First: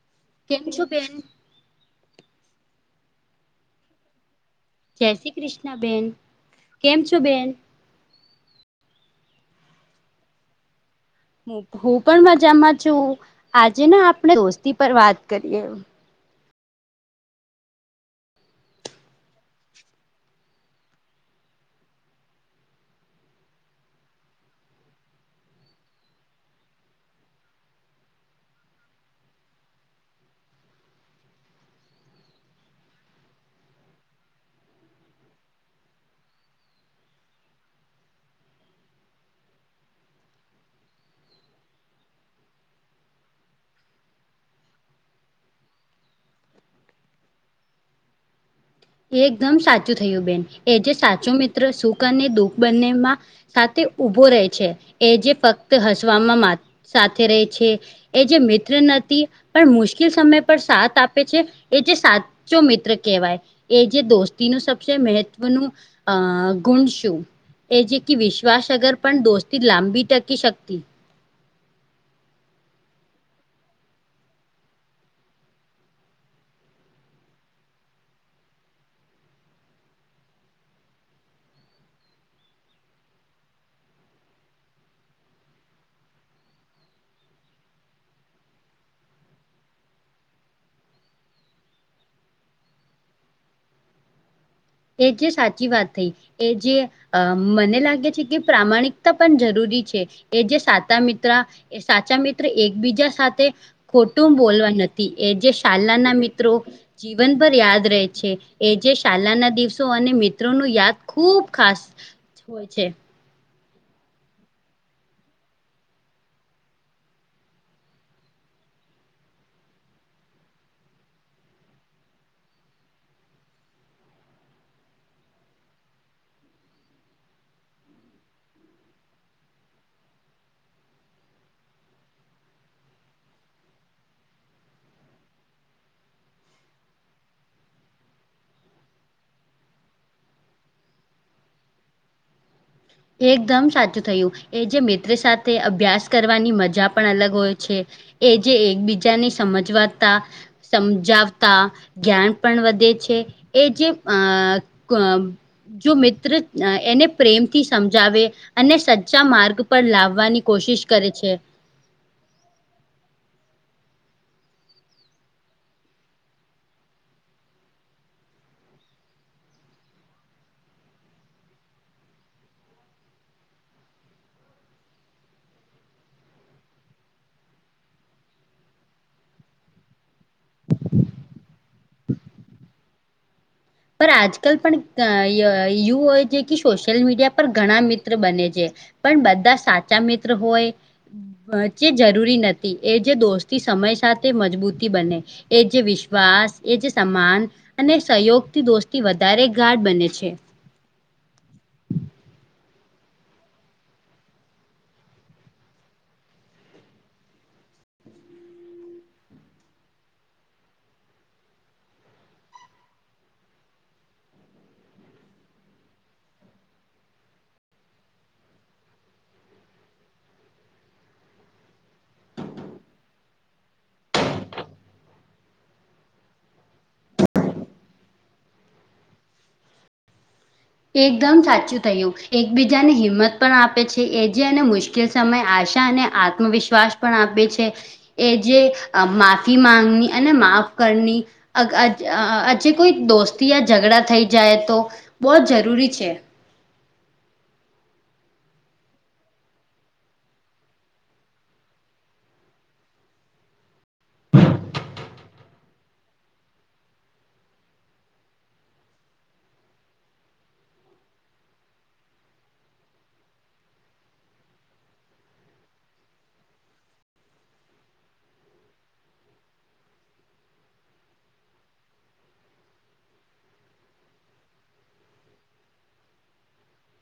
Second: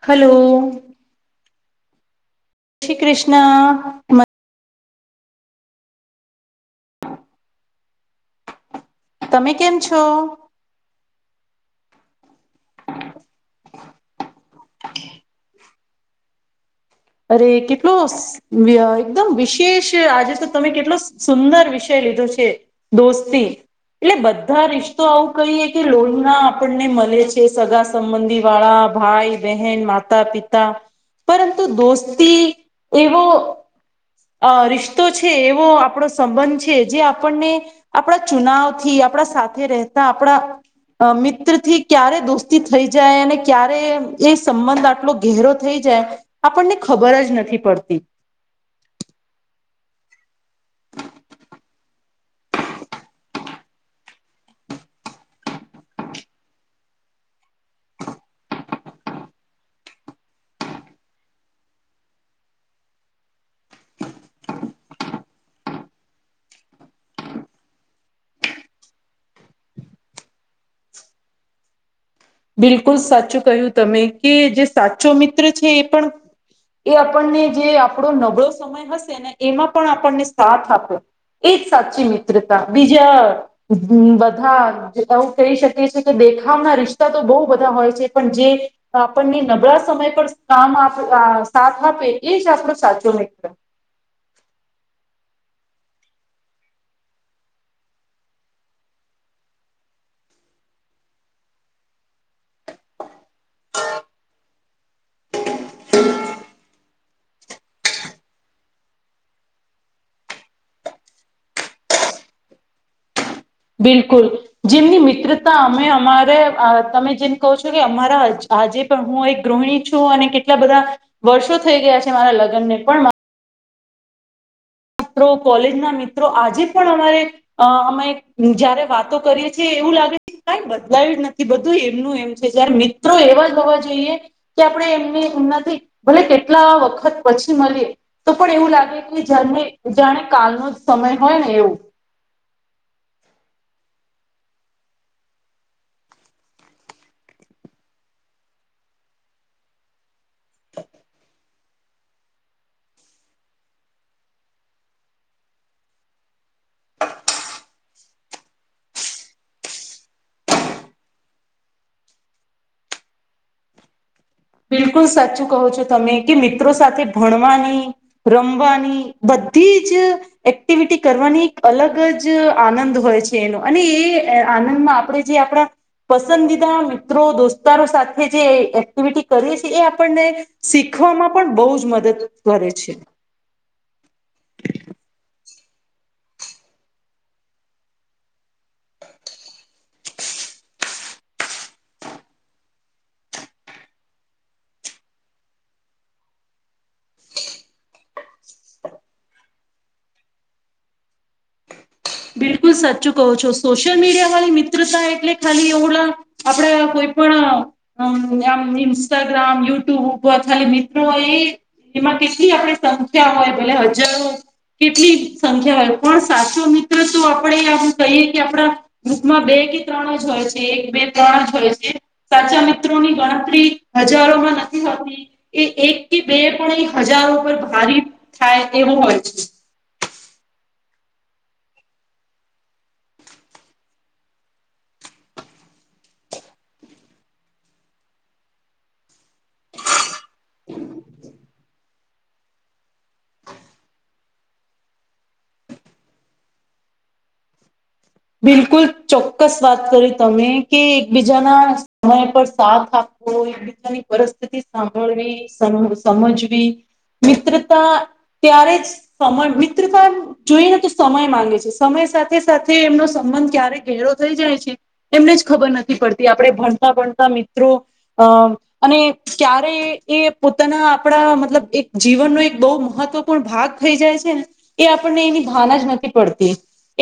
Hello. કેમ છો બેન? શ્રી કૃષ્ણ જય શ્રી કૃષ્ણ બેન કેમ છો બેન? તમે કેમ છો? હ હું પણ મજામાં છું આજે ને આપણે દોસ્તી પર વાત કરીએ. અરે કેટલો શ એકદમ વિશેષ આજે તો તમે કેટલો સુંદર વિષય લીધો છે. દોસ્તી. એટલે બધા રિશ્તો આવું કહીએ કે લોહીના આપણને મળે છે સગા સંબંધી વાળા ભાઈ બહેન માતા પિતા પરંતુ. તો દોસ્તી એવો અ રિશ્તો છે એવો આપણો સંબંધ છે જે આપણને આપણા ચુનાવ થી આપણા સાથે રહેતા આપણા મિત્ર થી ક્યારે દોસ્તી થઈ જાય અને ક્યારે એ સંબંધ આટલો ગેરો થઈ જાય આપણને ખબર જ નથી પડતી. એકદમ સાચું થયું બેન એજ સાચો મિત્ર સુખ અને દુઃખ બંનેમાં સાથે ઉભો રહે છે એ જે ફક્ત હસવામાં સાથે રહે છે એ જે મિત્ર નથી પણ મુશ્કેલ સમય પર સાથ આપે છે એ જે સાત સાચો મિત્ર કેવાય. એ જે દોસ્તીનું સબસે મહત્વનું અ ગુણ શું. એ જે કે વિશ્વાસ અગર પણ દોસ્તી લાંબી ટકી શકતી બિલકુલ સાચું કહ્યું તમે કે જે સાચો મિત્ર છે એ પણ એ આપણને જે આપણો નબળો સમય હશે ને એમાં પણ આપણને સાથ આપ્યો એજ સાચી મિત્રતા બીજા બધા એવું કહી શકીએ છી કે દેખાવના રિશ્ તો બહુ બધા હોય છે પણ જે આપણને નબળા સમય પર કામ સાથ આપે એ જ આપડો સાચો મિત્ર. એ જે સાચી વાત થઈ એ જે અ મને લાગે છે કે પ્રામાણિકતા પણ જરૂરી છે એ જે સાતા મિત્ર એ સાચા મિત્ર એકબીજા સાથે ખોટું બોલવા નથી એ જે શાલાના મિત્રો જીવનભર યાદ રહે છે એ જે શાલાના દિવસ દિવસો ને મિત્રો નો યાદ ખુબ ખાસ હોય છે. બિલકુલ. જેમની મિત્રતા અમે અમારે તમે જેમ કહો છો કે અમારા આજે હું એક ગૃહિણી છું અને કેટલા બધા વર્ષો થઈ ગયા છે મારા લગ્ન ને પણ તો કોલેજ ના મિત્રો આજે પણ અમારે અ અમે જયારે વાતો કરીએ છીએ એવું લાગે છે કઈ બદલાયું જ નથી બધું એમનું એમ છે જયારે મિત્રો એવા જ હોવા જોઈએ કે આપણે એમનીમ નથી ભલે કેટલા વખત પછી મળીએ તો પણ એવું લાગે કે જાને જાણે કાલનો સમય હોય ને એવું. એકદમ સાચું થયું એ જે મિત્ર સાથે અભ્યાસ કરવાની મજા પણ અલગ હોય છે. એ જે એકબીજાને સમજવાતા સમજાવતા જ્ઞાન પણ વધે છે એ જે અ જો મિત્ર એને પ્રેમ થી સમજાવે અને સચ્ચા માર્ગ પર લાવવાની કોશિશ કરે છે બિલકુલ સાચું કહો છો તમે કે મિત્રો સાથે ભણવાની રમવાની બધી જ એક્ટિવિટી કરવાની એક અલગ જ આનંદ હોય છે એનો અને એ આનંદમાં આપણે આપણા પસંદીદા મિત્રો દોસ્તારો સાથે જે એક્ટિવિટી કરીએ છે એ આપણને શીખવામાં પણ બહુ જ મદદ કરે છે. પણ આજકાલ પણ એવું હોય છે કે સોશિયલ મીડિયા પર ઘણા મિત્ર બને છે. પણ બધા સાચા મિત્ર હોય જે જરૂરી નથી એ જે દોસ્તી સમય સાથે મજબૂતી બને એ જે વિશ્વાસ એજ સમાન અને સહયોગ દોસ્તી વધારે ગાઢ બને છે. બિલકુલ સાચું કહો છો સોશિયલ મીડિયા વાળી મિત્રતા એટલે ખાલી એવલા આપડ કોઈ પણ અમ આમ ઇન્સ્ટાગ્રામ યુટ્યુબ ખાલી મિત્રો એ એમાં કેટલી આપે સંખ્યા હોય ભલે હજારો કેટલી સંખ્યા હોય પણ સાચો મિત્ર તો આપણેે કહીએ કે આપડા ગ્રુપમાં બે કે ત્રણ જ હોય છે એક બે ત્રણ જ હોય છે. સાચા મિત્રોની ગણતરી હજારોમાં નથી હોતી. એ એક કે બે પણ એ હજારો પર ભારી થાય એવો હોય છે. એકદમ સાચું થયું એકબીજાને હિંમત પણ આપે છે એ જેને મુશ્કે લ સમય આશા અને આત્મવિશ્વાસ પણ આપે છે. એ જે માફી માંગની અને માફ કરની આજે કોઈ દોસ્તી ઝઘડા થઈ જાય તો બહુ જ જરૂરી છે. બિલકુલ ચોક્કસ વાત કરી તમે કે એકબીજાના સમય પર સાથ આપવો હોય ને ની પરિસ્થિતિ સાંભળવી સમજવી મિત્રતા ત્યારે જ [unintelligible] મિત્રતા જોઈ ને તો સમય માંગે છે સમય સાથે સાથે એમનો સંબંધ ક્યારે ઘેરો થઈ જાય છે એમને જ ખબર નથી પડતી આપણે ભણતા ભણતા મિત્રો અ અને ક્યારે એ પોતાના આપડા મતલબ એક જીવનનો એક બહ મહત્વપૂર્ણ ભાગ થઈ જાય છે ને એ આપણને એની ભાન જ નથી પડતી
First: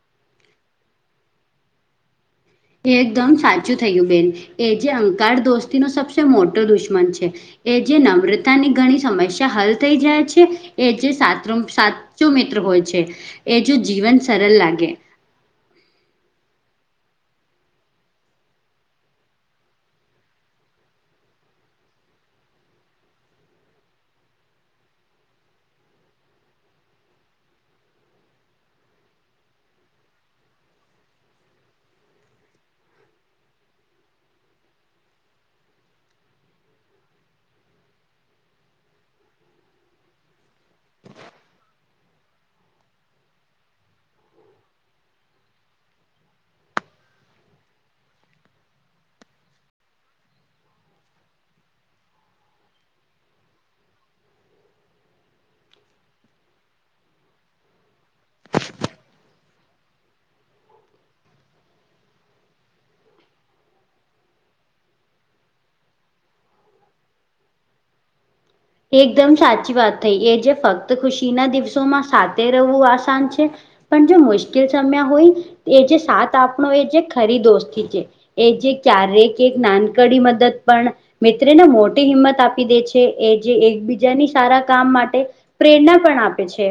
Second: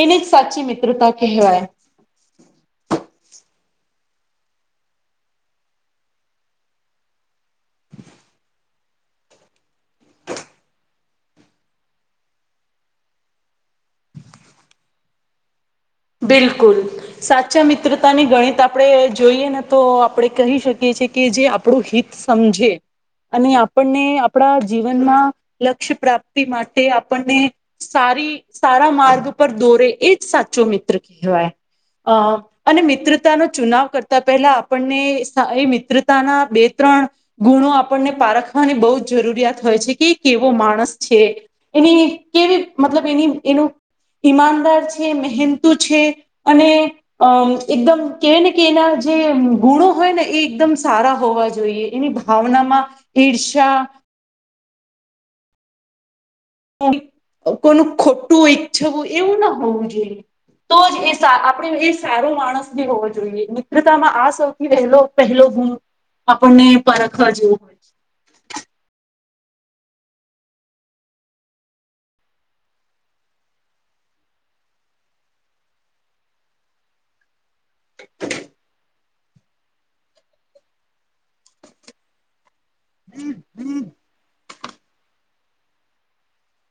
એને જ સાચી મિત્રતા કહેવાય. એકદમ સાચું થયું બેન એ જે અંકાર દોસ્તીનો સબસે મોટો દુશ્મન છે. એ જે નમ્રતાની ઘણી સમસ્યા હલ થઈ જાય છે એ જે સાત સા ચો મિત્ર હોય છે એ જો જીવન સરળ લાગે. બિલકુલ સાચા મિત્રતાને ગણિત આપણે જોઈએ ને તો આપણે કહી શકીએ છે કે જે આપણું હિત સમજે. અને આપણને આપણા જીવનમાં લક્ષ્ય પ્રાપ્તિ માટે આપણને સારી સારા માર્ગ પર દોરે એ જ સાચો મિત્ર કહેવાય અ અને મિત્રતાનો ચુનાવ કરતા પહેલા આપણને એ મિત્રતાના બે ત્રણ ગુણો આપણને પારખવાની બહુ જ જરૂરિયાત હોય છે કે કેવો માણસ છે. એની કેવી મતલબ એની એનું ઈમાનદાર છે મહેનતુ છે. અને અમ એકદમ કવાય ને કે એના જે ગુણો હોય ને એ એકદમ સારા હોવા જોઈએ એની ભાવના માં ઈર્ષ્યા કોનું ખોટું ઈચ્છવું એવું ના હોવું જોઈએ. તો જ એ આપણે એ સારો માણસ ભી હોવો જોઈએ મિત્રતામાં આ સોથી પહેલો પહેલો ગુણ આપણને પરખવા જેવું છે. એકદમ સાચી વાત થઈ એ જે ફક્ત ખુશી ના દિવસોમાં સાથે રહેવું આસાન છે. પણ જો મુશ્કેલ સમ્યા હોય એ જે સાત આપણો એ જે ખરી દોસ્ત [unintelligible] એ જે ક્યારે એક નાનકડી મદદ પણ મિત્રને મોટી હિંમત આપી દે છે એ જે એકબીજાની સારા કામ માટે પ્રેરણા પણ આપે છે.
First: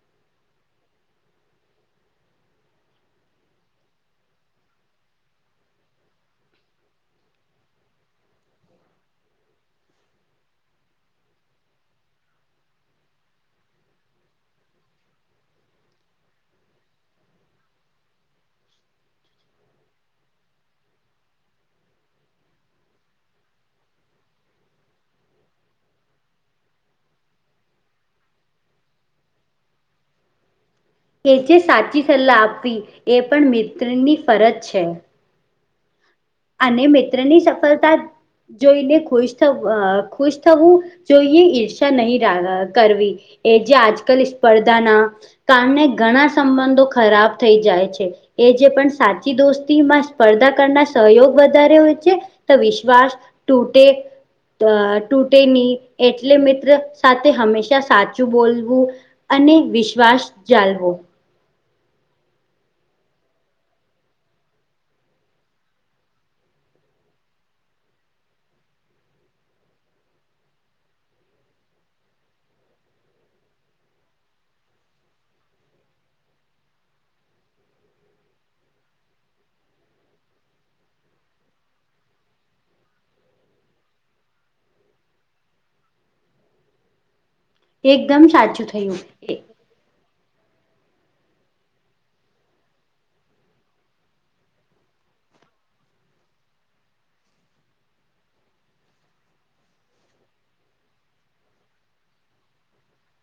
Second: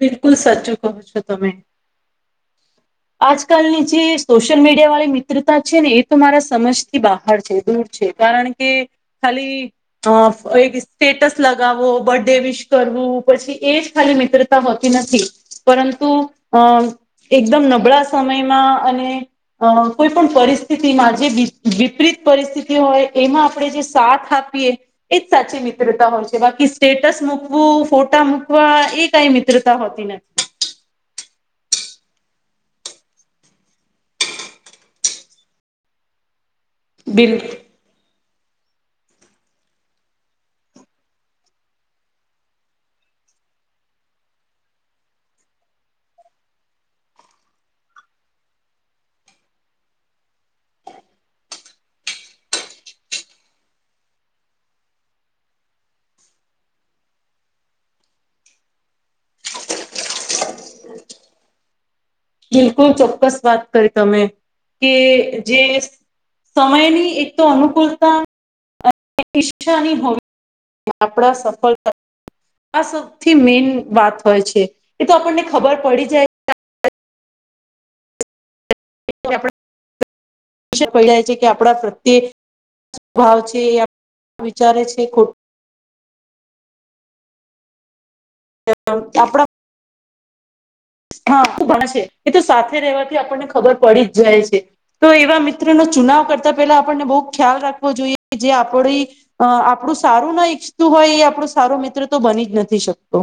બિલકુલ સાચ્ચું કહો છો તમે. આજકાલની જે સોશિયલ મીડિયા વાળી મિત્રતા છે ને એ તો મારા સમજથી બહાર છે દૂર છે. કારણ કે ખાલી અ એક સ્ટેટસ લગાવવો બર્થડે વિશ કરવું પછી એજ ખાલી મિત્ર તા હોતી નથી પરંતુ અમ એકદમ નબળા સમયમાં અને અ કોઈ પણ પરિસ્થિતિમાં જે વિપરીત પરિસ્થિતિ હોય એમાં આપણે જે સાથ આપીએ એ જ સાચી મિત્રતા હોય છે બાકી સ્ટેટસ મૂકવું ફોટા મૂકવા એ કઈ મિત્ર તા હોતી નથી. કે જેે સાચી સલાહ આપવી એ પણ મિત્રની ફરજ છે. અને મિત્રની બિલકુલ સફળતા જોઈને ખુશ થ ખુશ થવું જોઈએ ઈર્ષા નહીં કરવી. એ જે આજકાલ સ્પર્ધાના કારણે ઘણા સંબંધો ખરાબ થઈ જાય છે. એ જે પણ સાચી દોસ્તી માં સ્પર્ધા કરના સહયોગ વધારે હોય છે, તો વિશ્વાસ તૂટે અ તૂટે ની એટલે મિત્ર સાથે હંમેશા સાચું બોલવું. અને વિશ્વાસ જાલવો. બિલકુલ ચોક્કસ વાત કરી તમે કે જે સમય ની એક તો અનુકૂલતા અને [unintelligible] ઈછાની હોવી આપણા સફળતા આ સૌથી મેન વાત હોય છે એ તો આપણને ખબર પડી જાય [unintelligible] જાય છે કે આપણા પ્રત્યે ભાવ છે એ [unintelligible] વિચારે છે ખોટ એકદમ સાચું થયું એ આપણા હા ભણ છે એ તો સાથે રહેવાથી આપણને ખબર પડી જ જાય છે. તો એવા મિત્રનો ચુનાવ કરતા પેલા આપણને બહુ ખ્યાલ રાખવો જોઈએ જે આપડી અ આપણું સારું ના ઈચ્છતું હોય એ આપણું સારું મિત્ર તો બની જ નથી શકતો.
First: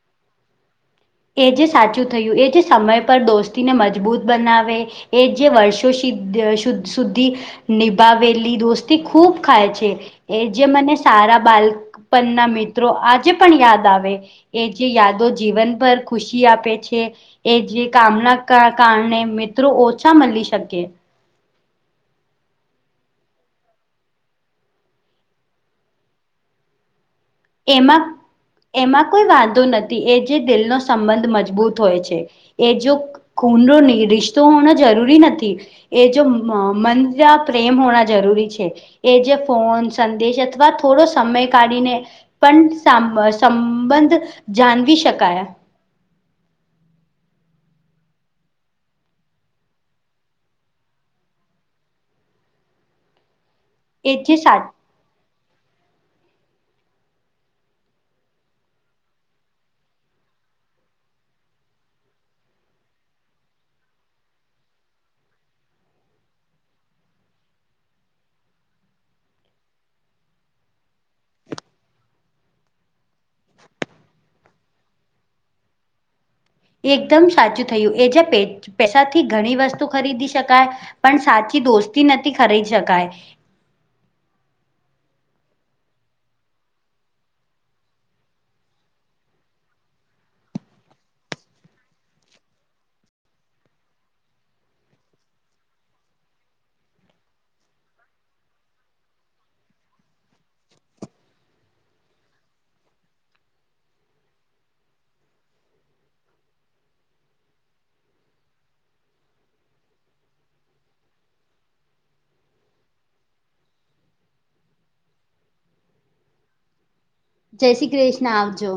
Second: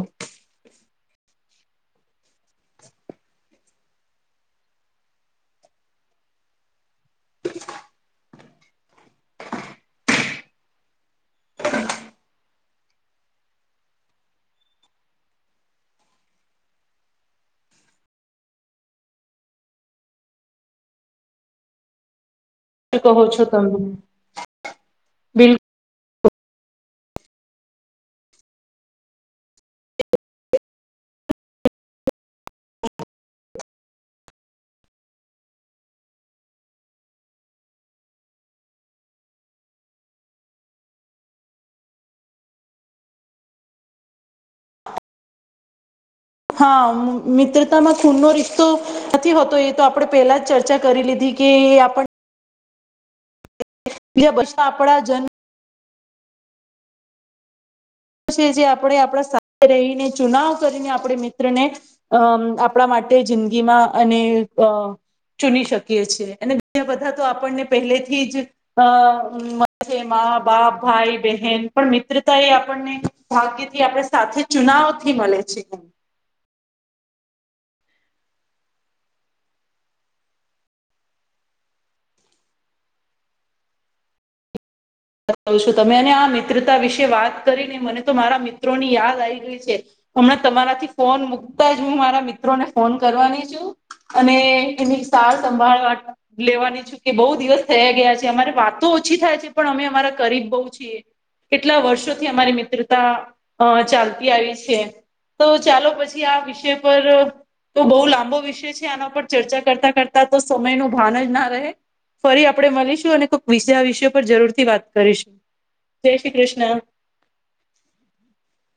એ જે સાચું થયું એ જે સમય પર દોસ્તીને મજબૂત બનાવે એ જે વર્ષો સિદ્ધ શુદ્ધ સુધી નિભાવેલી દોસ્તી ખૂબ ખાય છે એ જે મને તારા બાલપન ના મિત ત્રો આજે પણ યાદ આવે એ જે યાદો જીવન ભર ખુશી આપે છે એ જે કામના કા કારણે મિત્રો ઓછા મલી શકે. તુ કહો છો તમે. બિલકુલ એમાં એમાં કોઈ વાંધો નથી એ જે દિલનો સંબંધ મજબૂત હોય છે. એ જો ખૂન રો નહી રિશ્તો હોણોં જરૂરી નથી. એ જો મ મંજા પ્રેમ હોણા જરૂરી છે. એ જે ફોન સંદેશ અથવા થોડો સમય કાઢીને પન સામ સંબંધ જાનવી શકાયા. હા, મિત્રતામાં ખૂન નો રિશતો નથી હોતો એ તો આપડે પેલા જ ચર્ચા કરી લીધી. કે આપડ એ જે [unintelligible] સા બસતા આપડા જન્મ જે આપડે આપડે સાથે રહીને ચુનાવ કરીને આપડે મિત્રને અમ આપણા માટે જિંદગીમાં અને અ ચૂની શકીએ છીએ એને બી બધા તો આપણને પહેલે થી જ અ મ [unintelligible] શે મા-બાપ, ભાઈ-બહેન પણ મિત્રતા એ આપણને ભાગ્ય થી આપડે સાથે ચુનાવ થી મલે છે એમ. એકદમ સાચું થયું એજ પેટ પેસાથી ઘણી વસ્તુ ખરીદી શકાય, પણ સાચી દોસ્તી નથી ખરી શકાય. [unintelligible] છું તમે અને આ મિત્રતા વિશે વાત કરીને મને તો મારા મિત્રો ની યાદ આઈ ગઈ છે. હમણા તમારાથી ફોન મુકતા જ હું મારા મિત્રોને ફોન કરવાની છું. અને એની સાર સંભાળ રાખવા લેવાની છું કે બહુ દિવસ થયે ગયા છે અમારે વાતો ઓછી થાય છે પણ અમે અમારા કરીબ બઉ છીએ. કેટલા વર્ષોથી અમારી મિત્રતા અ ચાલતી આવી છે. તો ચાલો પછી આ વિષય પર તો બહુ લાંબો વિષય છે આના પર ચર્ચા કરતા-કરતા તો સમય નું ભાન જ ના રહે. ફરી આપડે મલીશું અને કોક વિષે આ વિષયો પર જરૂર થી વાત કરીશું. જય શ્રી ક્રિષ્ન. જય શ્રી કૃષ્ણ આવજો.